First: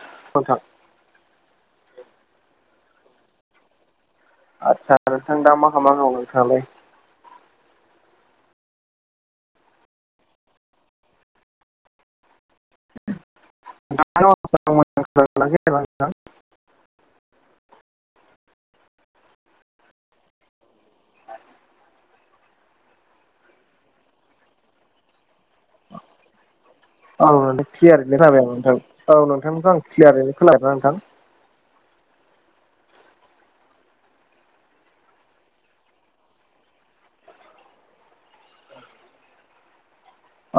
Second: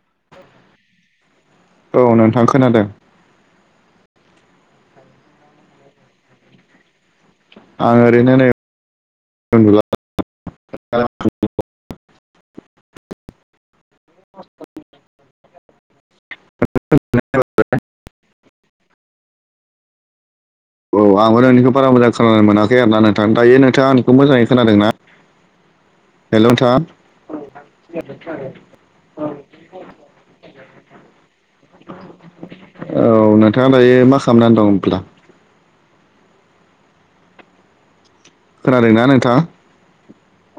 औ नोंथां औ नोंथां खोनादों आदसा नोंथां दा मा खालामना दं नोंथाङालाय? आं ओरैनो नै उनदुला [unintelligible] [unintelligible] औ आंबो नोंनिखौ बारा मोजां खोनानो मोनाखै आरो ना नोंथां। दायो नोंथाङा आंनिखौ मोजाङै खोनादों ना? हेल' नोंथा? औ क्लियारलि खोनाबाय आं नोंथां औ नोंथांखौ आं क्लियारलि खोनाबाय नोंथां। औ नोंथाङा दायो मा खालामनानै दं होनब्ला? खोनादोंना नोंथा?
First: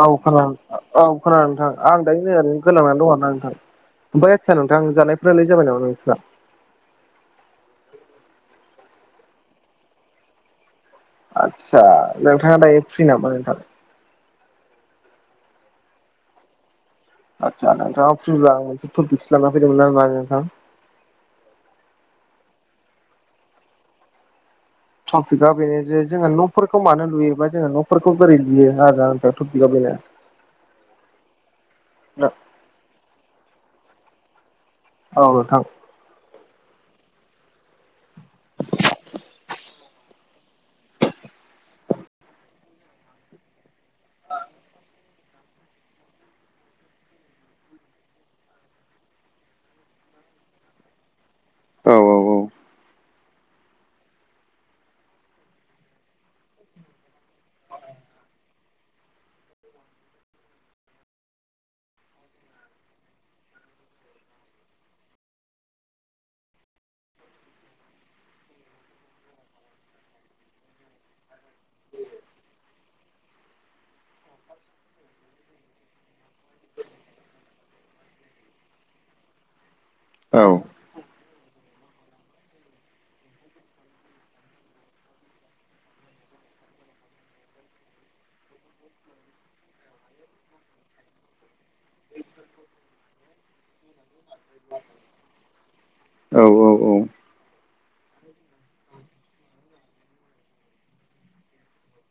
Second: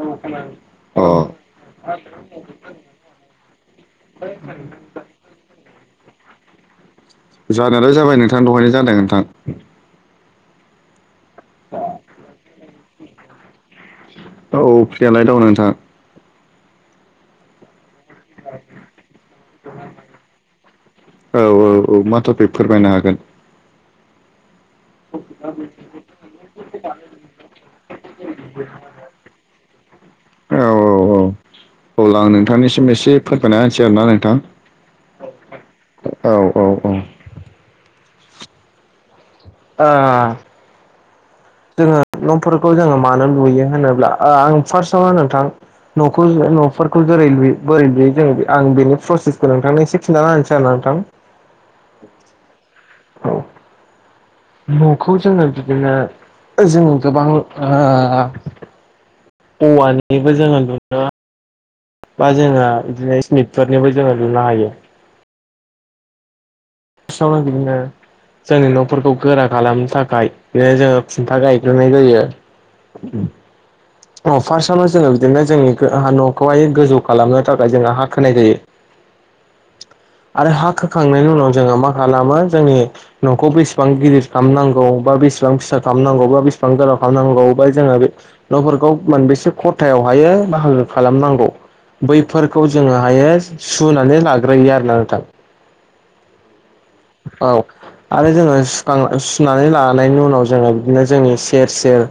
औ खोनादों नोथां अ औ खोनादों नोंथां आं दायो ओरैनो गोलांनानै दङ आरोना नोंथां। ओमफ्राय आतसा नोंथां जानायफोरालाय जाबाय नामा नोंस्रा? जानोलाय जाबाय नोंथां दहायनो जादों नोंथां। आदसा नोंथाङा दायो फ्रि नामा नोंथां? औ फ्रियालाय दा नोंथां। आदसा नोंथाङा फ्रिब्ला आ मोनसे टपिक्स लानानै फैदोंमोन ना नोंथां औ औ औ माथ' बे फोरमायनो हागोन। औ टपिकआ बेनो जे जोङो न'फोरखौ मानो लुयोबा जोङो न'फोरखौ बोरै लुयो आरो ना टपिकआ बेनो औ औ औ अब्ला आं नोंथांनिसिम एसे फोरमायना होनोसै आरोना नोंथां। औ नोंथां। औ औ औ ओ जोङो न'फोरखौ जोङो मानो लुयो होनोब्ला ओ आं फार्स्टआवनो नोंथां न'खौ न'फोरखौ जोरै लु बोरै लुयै जोङो आं बेनि प्रसेसखौ नोंथांनो एसे खिन्थाना होनोसै आरो ना नोंथां। औ औ औ औ [inaudible] न'खौ जोङो बिदिनो जोङो गोबां ओ औवानिबो जोङो लुनो बा जोङो बिदिनो सिमेन्टफोरनिबो जोङो लुनो हायो। स' बिदिनो जोंनि न'फोरखौ गोरा खालामनो थाखाय बे जोङो खुन्था गायग्रोनाय जायो। उ [unintelligible] अ फार्स्टआवनो जोङो बिदिनो जोंनि न'खौहाय गोजौ खालामनो थाखाय जोंहा हा खोनाय जायो। [inaudible] औ आरो हा खोखांनायनि उनाव जोङो मा खालामो जोंनि न'खौ बेसेबां गिदिर खालामनांगौ बा बेसेबां फिसा खालामनांगौ बा बेसेबां गोलाव खालामनांगौ बा जोङो बे न'फोरखौ मोनानबेसे खथायावहायो बाहागो खालामनांगौ बैफोरखौ जोङोहायो सुनानै लाग्रोयो आरोना नोंथां। औ औ औ औ आरो जोङो सुखां सुनानै लानायनि उनाव जोङो बिदिनो जोंनि सेर सेर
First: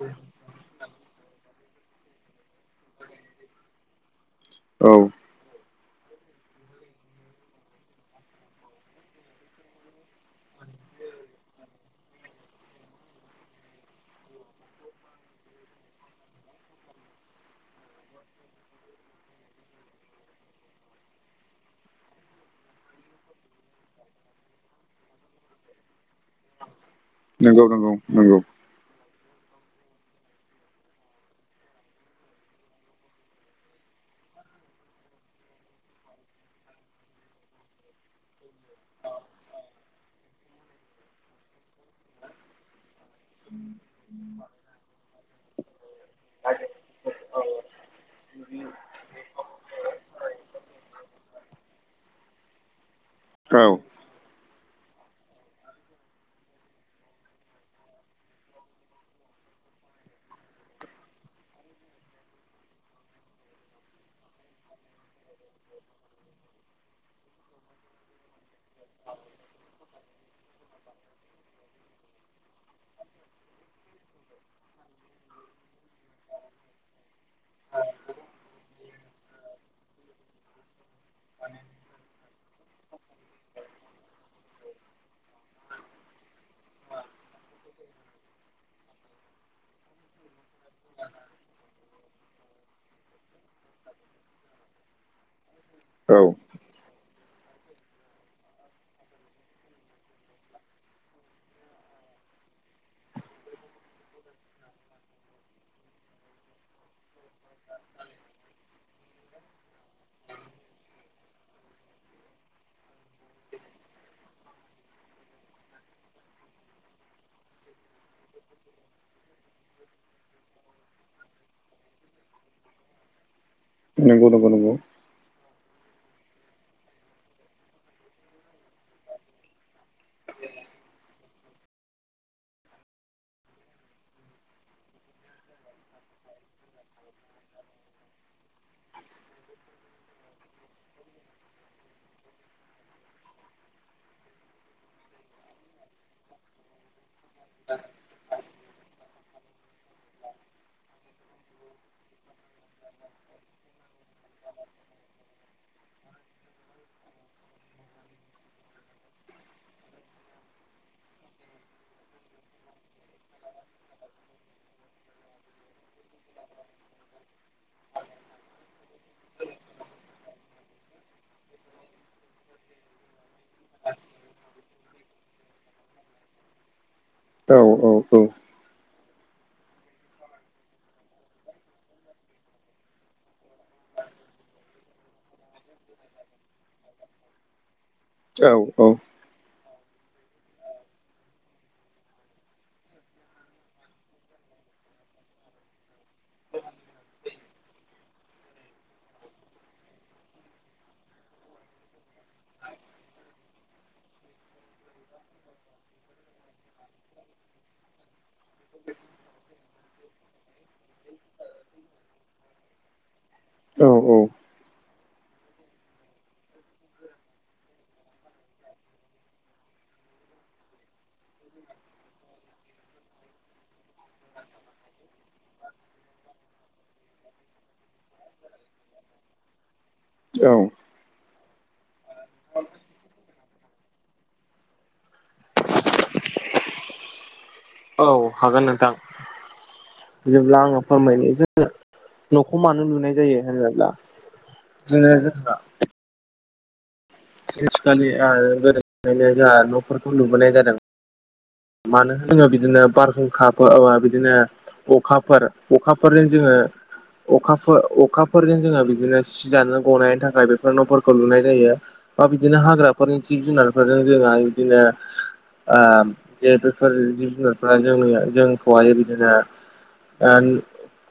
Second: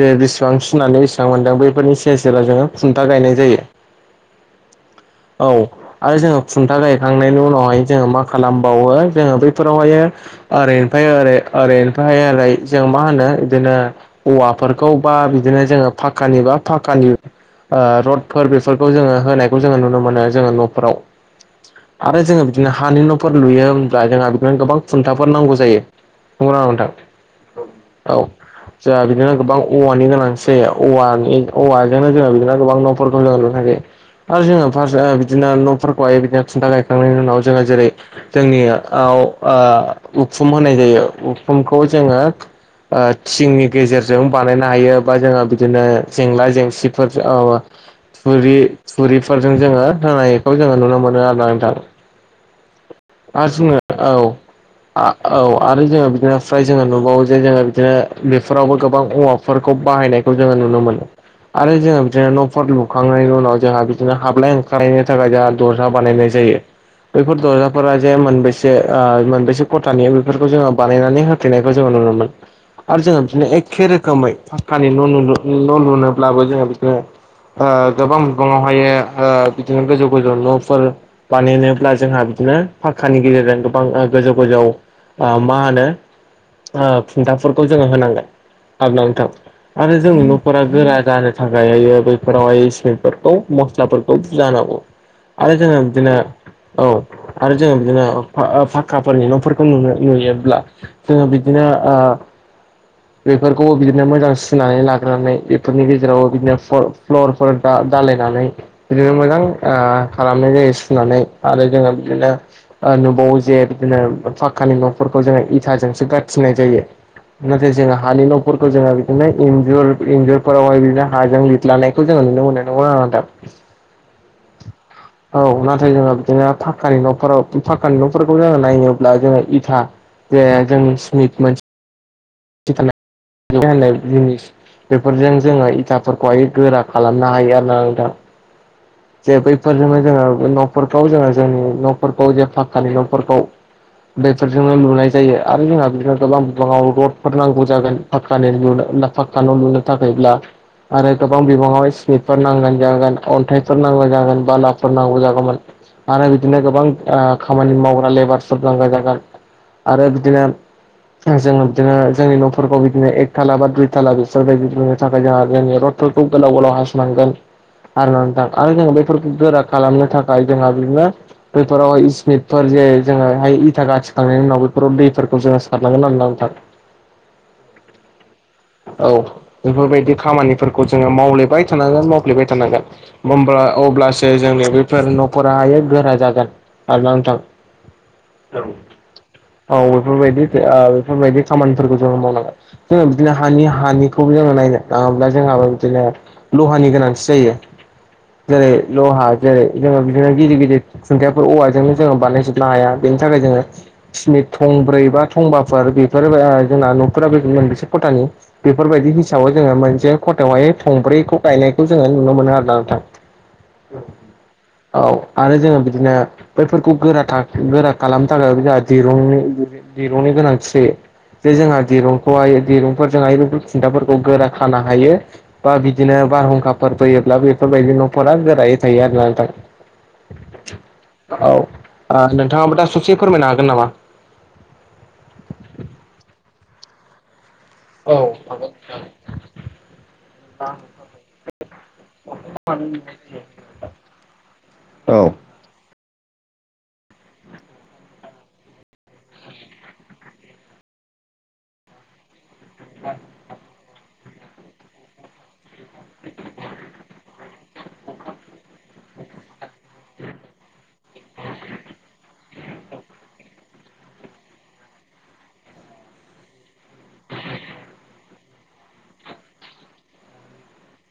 बे बेसेबां सुनानै बेसेबां मोनदों बैफोरनि सेर सेराव जोङो खुन्था गायनाय जायो। औ औ आरो जोङो खुन्था गायखांनायनि उनावहाय जोङो मा खालामबावो जोङो बैफोरावहायो ओरैनिफ्राय ओरै ओरैनिफ्राय ओरै जों मा होनो बिदिनो औवाफोरखौ बा बिदिनो जोङो फाकानि बा फाकानि रडफोर बेफोरखौ जोङो होनायखौ जोङो नुनो मोनो जोङो न'फोराव आरो जोङो बिदिनो हानि न'फोर लुयो होमब्ला जोंहा बिदिनो गोबां खुन्थाफोर नांगौ जायो। बुं नोंथां नंगौ नंगौ औ नंगौ जोंहा बिदिनो गोबां औवानि गोनां ए औवानि औवाजोंनो जोङो बिदिनो गोबां न'फोरखौ जोङो नुनो थाखायो आरो जोङो फार्स्ट बिदिनो न'फोरखौहाय बिदिनो खुन्था गायखांनायनि उनाव जोङो जेरै जोंनियाव उखुम होनाय जायो उखुमखौ जोङो थिंनि गेजेरजों बानायनो हायो। बा जोङो बिदिनो जेंला जेंसिफोर औ ओ थुरि थुरिफोरजों जोङो होनायखौ जोङो नुनो मोनो आरो नोंथां। आरो जोङो औ औ आरो जोङो बिदिनो फ्राय जोङो नुबावो जे जोङो बिदिनो बेफोरावबो गोबां औवा फोरखौ बाहायनायखौ जोङो नुनो मोनो। आरो जोङो बिदिनो न'फोर लुखांनायनि उनाव जोंहा बिदिनो हाबलाय ओंखारलायनि थाखाय जोंहा दजा बानायनाय जायो बेैफोर दजा फोर जे मोनबेसे मोनबेसे खथानि बेफोरखौ जोङो बानायनानै होफैेनायखौ जोङो नुनो मोनो। आरो जोङो बिदिनो एखे रोखोमै पाखक्कानि न' न' लुनोब्लाबो जोङो बिदिनो गोबां बिबाङावहायो बिदिनो गोजौ गोजौ न'फोर बानायनायफ्रा जोंहा बिदिनो पाखक्कानि गेजेरजों गोबां गोजौ गोजौ मा होनो खुन्थाफोरखौ जोङो होनांगोन। आनथां आरो जों न'फोरा गोरा जानो थाखाय हायो बैफोरावहाय सिमेन्टफोरखौ मस्लाफोरखौ बुर्जा होनांगौ। आरो जोङो बिदिनो, औ औ। आरो जोङो बिदिनो पा-पाक्का फोरनि न'फोरखौ नुयो-नुयोब्ला जोङो बिदिनो ओ [unintelligible] बेफोरखौबो बिदिनो मोजां सुनानै लाग्रोनानै। बेफोरनि गेजेरावबो बिदिनो फ्ल'-फ्लरफोर दा-दालायनानै बिदिनो मोजां ओ खालामनाय जायो सुनानै आरो जोङो बिदिनो नुबावो जे बिदिनो फाखकानि न'फोरखौ जोङो इथाजोंसो गाथिनाय जायो। नाथाय जोङो हानि न'फोरखौ जोङो बिदिनो इन्जुर-इन्जुरफोरावहाय बिदिनो हाजों लिरलानाय खौ जोङो नुनो मोनो। नंगौना नङा नोंथां? [inaudible] नंगौ नंगौ नंगौ। औ। नाथाय जोङो बिदिनो पा फाखकानि न'फोराव फाखकानि न'फोरखौ जोङो नायोब्ला जोङो इथा जे जों स्मिथ मोनसे [unintelligible] बेफोरजों जोङो इथाफोरखौहाय गोरा खालामनो हायो आरो ना नोंथां। जे बैफोरजोंनो जोङो न'फोरखौ जोङो जोंनि न'फोरखौ जे फाख्कानि न'फोरखौ बेफोरजोंनो लुनाय जायो आरो जोंहा बिदिनो गोबां बिबाङाव रडफोर नांगौ जागोन। पाक्क नि लुनो पाक्का न' लुनो थाखायब्ला। आरो गोबां बिबाङाव स्मिटफोर नांगोन जागोन अन्थाइ फोर नांगौ जागोन। बालाफोर नांगौ जागौमोन। आरो बिदिनो गोबां खामानि मावग्रा लेबारफोर नागौ जागोन। आरो बिदिनो जोङो बिदिनो जोंनि न'फोरखौ बिदिनो एक थाला बा दुइ थाला बिसोरबायायदि नुनो थाखाय जोंहा जोंनि रड फोरखौ गोलाव गोलाव हासनांगोन आरो ना नोंथां। आरो जों बेफोरखौ गोरा खालामनो थाखाय जोंहा बिदिनो बोयफोरावहाय इसमिटफोर जे जोङोहाय इथा गाथिखांनायनि उनाव बेफोराव दैफोरखौ जोङो सारनांगोन आरोना नोंथां। औ औ औ। औ। बेफोरबायदि खामानिफोरखौ जोङो मावलेबाय थानांगोन मावफ्लेबाय थानांगोन। होमबा अब्लासो जोंनि बेफोर न'फोरा हाय गोरा जागोन। आरोना नोंथां। औ। औ बेफोरबायदि ओ बेफोरबायदि खामानिफोरखौ जोंङो मावनांगोन। बिदिनो हानि हानिखौबो जोङो नायनो थाङोब्ला जोंहाबो बिदिनो लहानि गोनांथि जायो। जेरै ल'हा जेरै जोंङो बिदिनो गिदिर गिदिर खुंन्थायाफोर औवाजों जोङो बानायजोबनो हाया। बेनि थाखाय जोङो स्मिट थंब्रै बा थंबाफोर बेफोर जोंना न'फोरा बे मोनबेसे खथानि बेफोरबायदि हिसाबै जोङो मोनसे खथायावहाय थंब्रैखौ गायनायखौ जोङो नुनो मोनो आरोना नोंथां। औ औ। औ आरो जोङो बिदिनो बैफोरखौ गोराथा गोरा खालामनो थाखाय जोंहा दिरुं-दिरुंनि गोनांथि जायो। जे जोंहा दिरुंखौहाय दिरुंफोरजोंहाय बेफोर खुन्थाफोरखौ गोरा खानो हायो। बा बिदिनो बारहुंखाफोर फैयोब्ला बेफोरबायदि न'फोरा गोरायै थायो आरोना नोंथां। औ। औ। ओ नोंथाङाबो दा ससे फोरमायनो हागोन नामा? औ औ हागोन नोंथां हागोन। जेब्ला आङो फोरमायनो जोङो न'खौ मानो लुनाय जायो होनोब्ला जोंङो औ जोंहा थ्रिसखालि ओ गोदोनिफायनो जोंहा न'फोरखौ लुबोनाय जादों। मानो होनो बिदिनो बारहुंखा [unintelligible] बिदिनो अखाफोर अखाफोरजों जोङो अखाफो अखाफोरजों जोङो बिदिनो सिजानो गनायनि थाखाय बेफोर न'फोरखौ लुनाय जायो बा बिदिनो हाग्राफोरनि जिब जु जुनारफोरजों जोङो बिदिनो ओ जे बेफोर जिब जुनारफोरा जोंनि जोंखौहाय बिदिनो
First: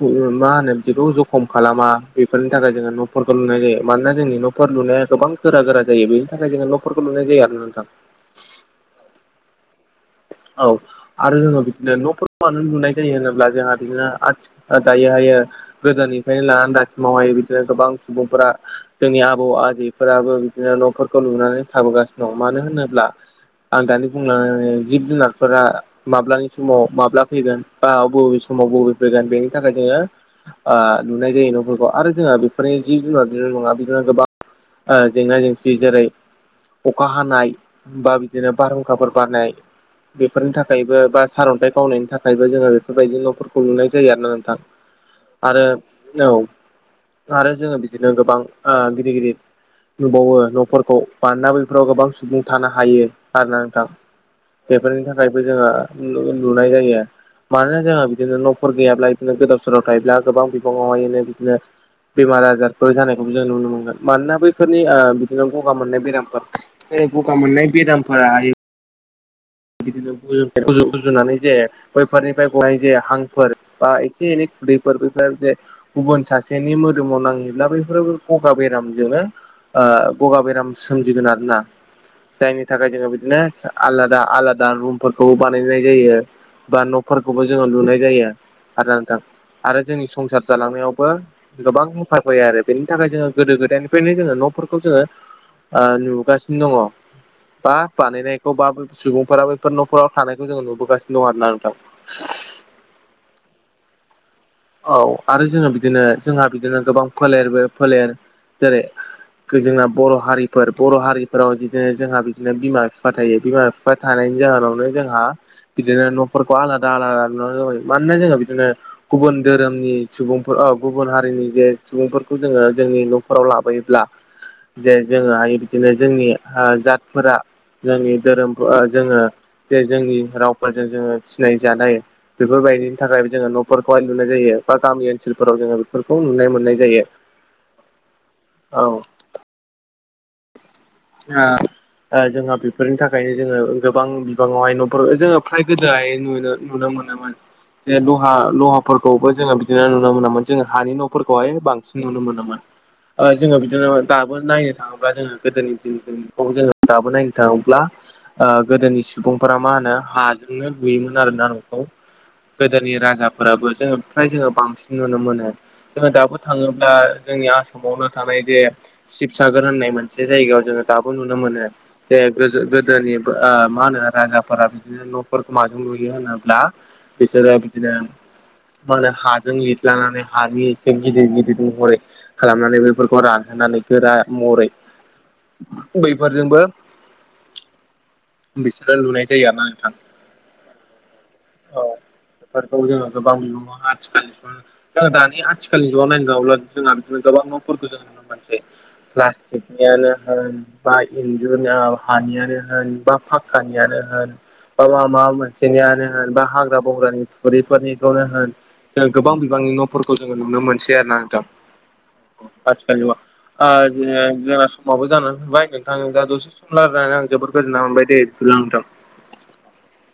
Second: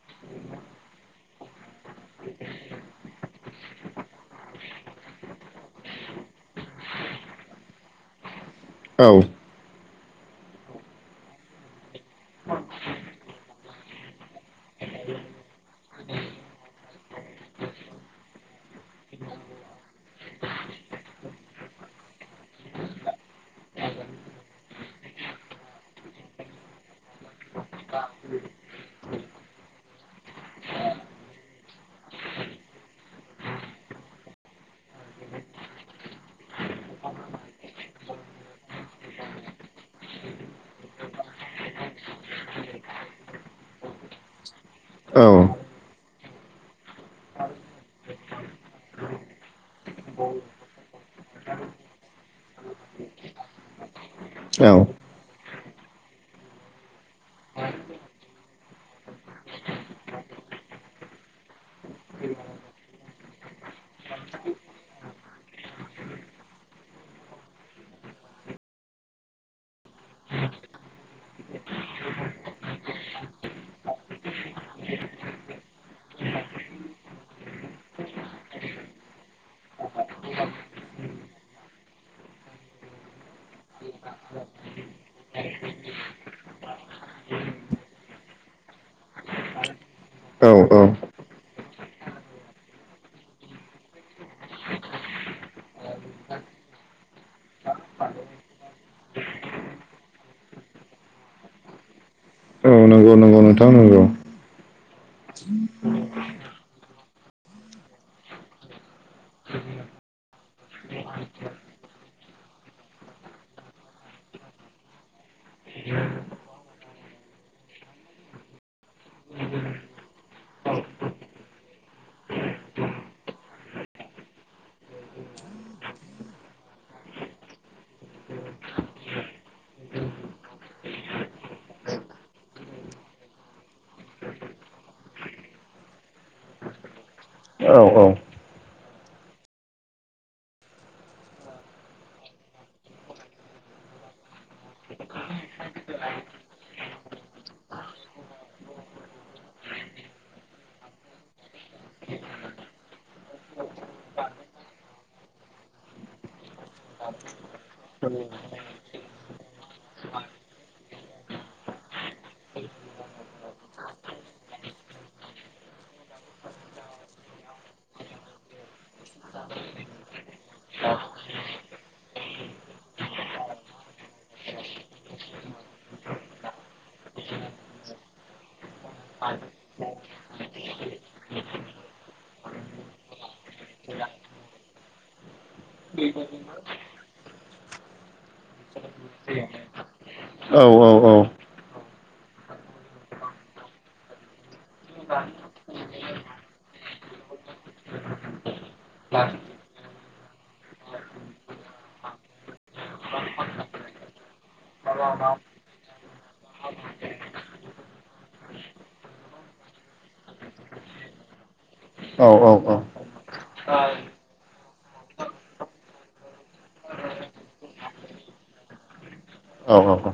ओ मा होनो बिदिखौ जखम खालामा बेफोरनि थाखाय जोङो न'फोरखौ लुनाय जायो मानोना जोंनि न'फोर लुनाया गोबां गोरा गोरा जायो बेनि थाखाय जोङो न'फोरखौ लुनाय जायो आरो नोंथां। औ औ आरो जोङो बिदिनो न'फोरखौ मानो नुनाय जायो होनोब्ला जोंहा बिदिनो आथि ओ दायो हायो गोदोनिफ्रायनो लानानै दासिमावहायो बिदिनो गोबां सुबुंफोरा जोंनि आबौ आजैफोराबो बिदिनो न'फोरखौ लुयो नानै थाबोगासिनो दं मानो होनोब्ला आं दानि बुंलानानै जिब जुनारफोरा माब्लानि समाव माब्ला फैगोन बा बबे समाव बबे फैगोन बेनि थाखाय जोङो ओ लुनाय जायो न'फोरखौ आरो जोंहा बेफोरनि जिब जुनार निल' नङा बिदिनो गोबां ओ जेंना जेंसि जेरै अखा हानाय बा बिदिनो बारहुंखाफोर बारनाय बेफोरनि थाखायबो बा सारन्थाइ गावनायनि थाखायबो जोङो बेफोरबायदि न'फोरखौ लुनाय जायो आरो ना नोंथां। आरो औ आरो जोङो बिदिनो गोबां ओ गिदिर गिदिर लुबावो न'फोरखौ मानोना बैफोराव गोबां सुबुं थानो हायो आरोना नोंथां। बेफोरनि थाखायबो जोङो न' लुनाय जायो। मानोना जोंहा बिदिनो न'फोर गैयाब्ला बिदिनो गोदाव सोराव थायोब्ला गोबां बिबाङावहायनो बिदिनो बेमार आजारफोर जानायखौबो जों नुनो मोनगोन मानोना बैफोरनि ओ बिदिनो गगा मोननाय बेरामफोर जे गगा मोननाय बे बेरामफोरा बिदिनो गुज-गुज-गुजुनानै जे बैफोरनिफ्राय गनाय जे हांफोर बा एसे एनै खुदैफोर बैफोर जे गुबुन सासेनि मोदोमाव नाहैब्ला बेफोरो गगा बेरामजोंनो ओ गगा बेराम सोमजिगोन आरो ना जायनि थाखाय जोङो बिदिनो आलादा आलादा रुमफोरखौबो बानायनाय जायो। बा न'फोरखौबो जोङो लुनाय जायो आदथां आरो जोंनि संसार औ जालांनायावबो गोबां हेफाब होयो आरो बेनि थाखाय जोङो गोदो गोदायनिफ्रायनो जोङो न'फोरखौ जोङो ओ नुगासिनो दङ' बा बानायनायखौ बाबो सुबुं फोरा बैफोर न'खराव थानायखौ जोङो नुबोगासिनो दं आरोना नोंथां औ नंगौ नं औ नोंथां नंगौ औ आरो जोङो बिदिनो जोंहा बिदिनो गोबां फोलेरबो फोलेर जेरै जोंना बर' हारिफोर बर' हारिफोराव बिदिनो जोंहा बिदिनो बिमा बिफा थायो बिमा बिफा थानायनि जाहोनावनो जोंहा बिदिनो न'फोरखौ आलादा आलादा नुनानै होबाय मानोना जोङो बिदिनो गुबुन धोरोमनि सुबुंफोर ओ गुबुन हारिनि जे सुबुंफोरखौ जोङो जोंनि न' फोराव लाबोयोब्ला जे जोङोहाय बिदिनो जोंनि ओ जातफोरा जोंनि धोरोम ओ जोङो जे जोंनि रावफोरजों जोङो सिनाय जानाय बेफोरबायदिनि थाखायबो जोङो न'फोरखौहाय लुनाय जायो बा गामि ओनसोलफोराव जोङो बेफोरखौ नुनाय मोननाय जायो औ औ औ आ ओ जोंहा बेफोरनि थाखायनो जोङो गोबां बिबाङावहाय न'फोर जोङो फ्राय गोदोहाय नुनो नुनो मोनो मोन जे दहा लहाफोरखौबो जोङो बिदिनो नुनो मोनामोन जोङो हानि न'फोरखौहाय बांसिन नुनो मोनोमोन। ओ जोङो बिदिनो दाबो नायनो थाङो बा जोङो गोदोनि दिननिखौ नखौ जोङो दाबो नायनो थाङोब्ला ओ गोदोनि सुबुंफोरा मा होनो हाजोंनो लुयोमोन आरोना न'खौ। गोदोनि राजाफोराबो जोङो फ्राय जोङो बांसिन नुनो मोनो। जोङो दाबो थाङोब्ला जोंनि आसामावनो थानाय जे शिबसागर होननाय मोनसे जायगायाव जोङो दाबो नुनो मोनो जे गोजो-गोदोनि ओ मा होनो राजाफोरा बिदिनो न'फोरखौ माजों लुयो होनोब्ला बिसोरो बिदिनो मा होनो हाजों लिरलानानै हानि एसे गिदिर गिदिर महरै खालामनानै बेफोरखौ रानहोनानै गोरा महरै बैफोरजोंबो बिसोरो लुनाय जायो आरोना नोंथां। औ औ औ औ बेफोरखौ जोङो गोबां बिबाङाव आथिखाल सन जोङो दानि आथिखालनि ज' नायनो नङला जोंहा बिदिनो गोबां न'फोरखौ जों नुनो मोनसै। प्लास्टिक हानियानो होन बा इन्जुर हानियानो होन बा फक्कानियानो होन बा माबा मोनसेनियानो होन बा हाग्रा बंग्रानि थुरिफोरनिखौनो होन जों गोबां बिबांनि न'फोरखौ जोङो नुनो मोनसै आरो ना नोंथां। औ औ आथिखाल जुगाव ओ जेरै जोंना समाबो जानानै फैबाय नोंथां दा दसे सम रायनानै आं जोबोद गोजोन्नाय मोनबाय दे बिदिब्ला नोंथां औ औ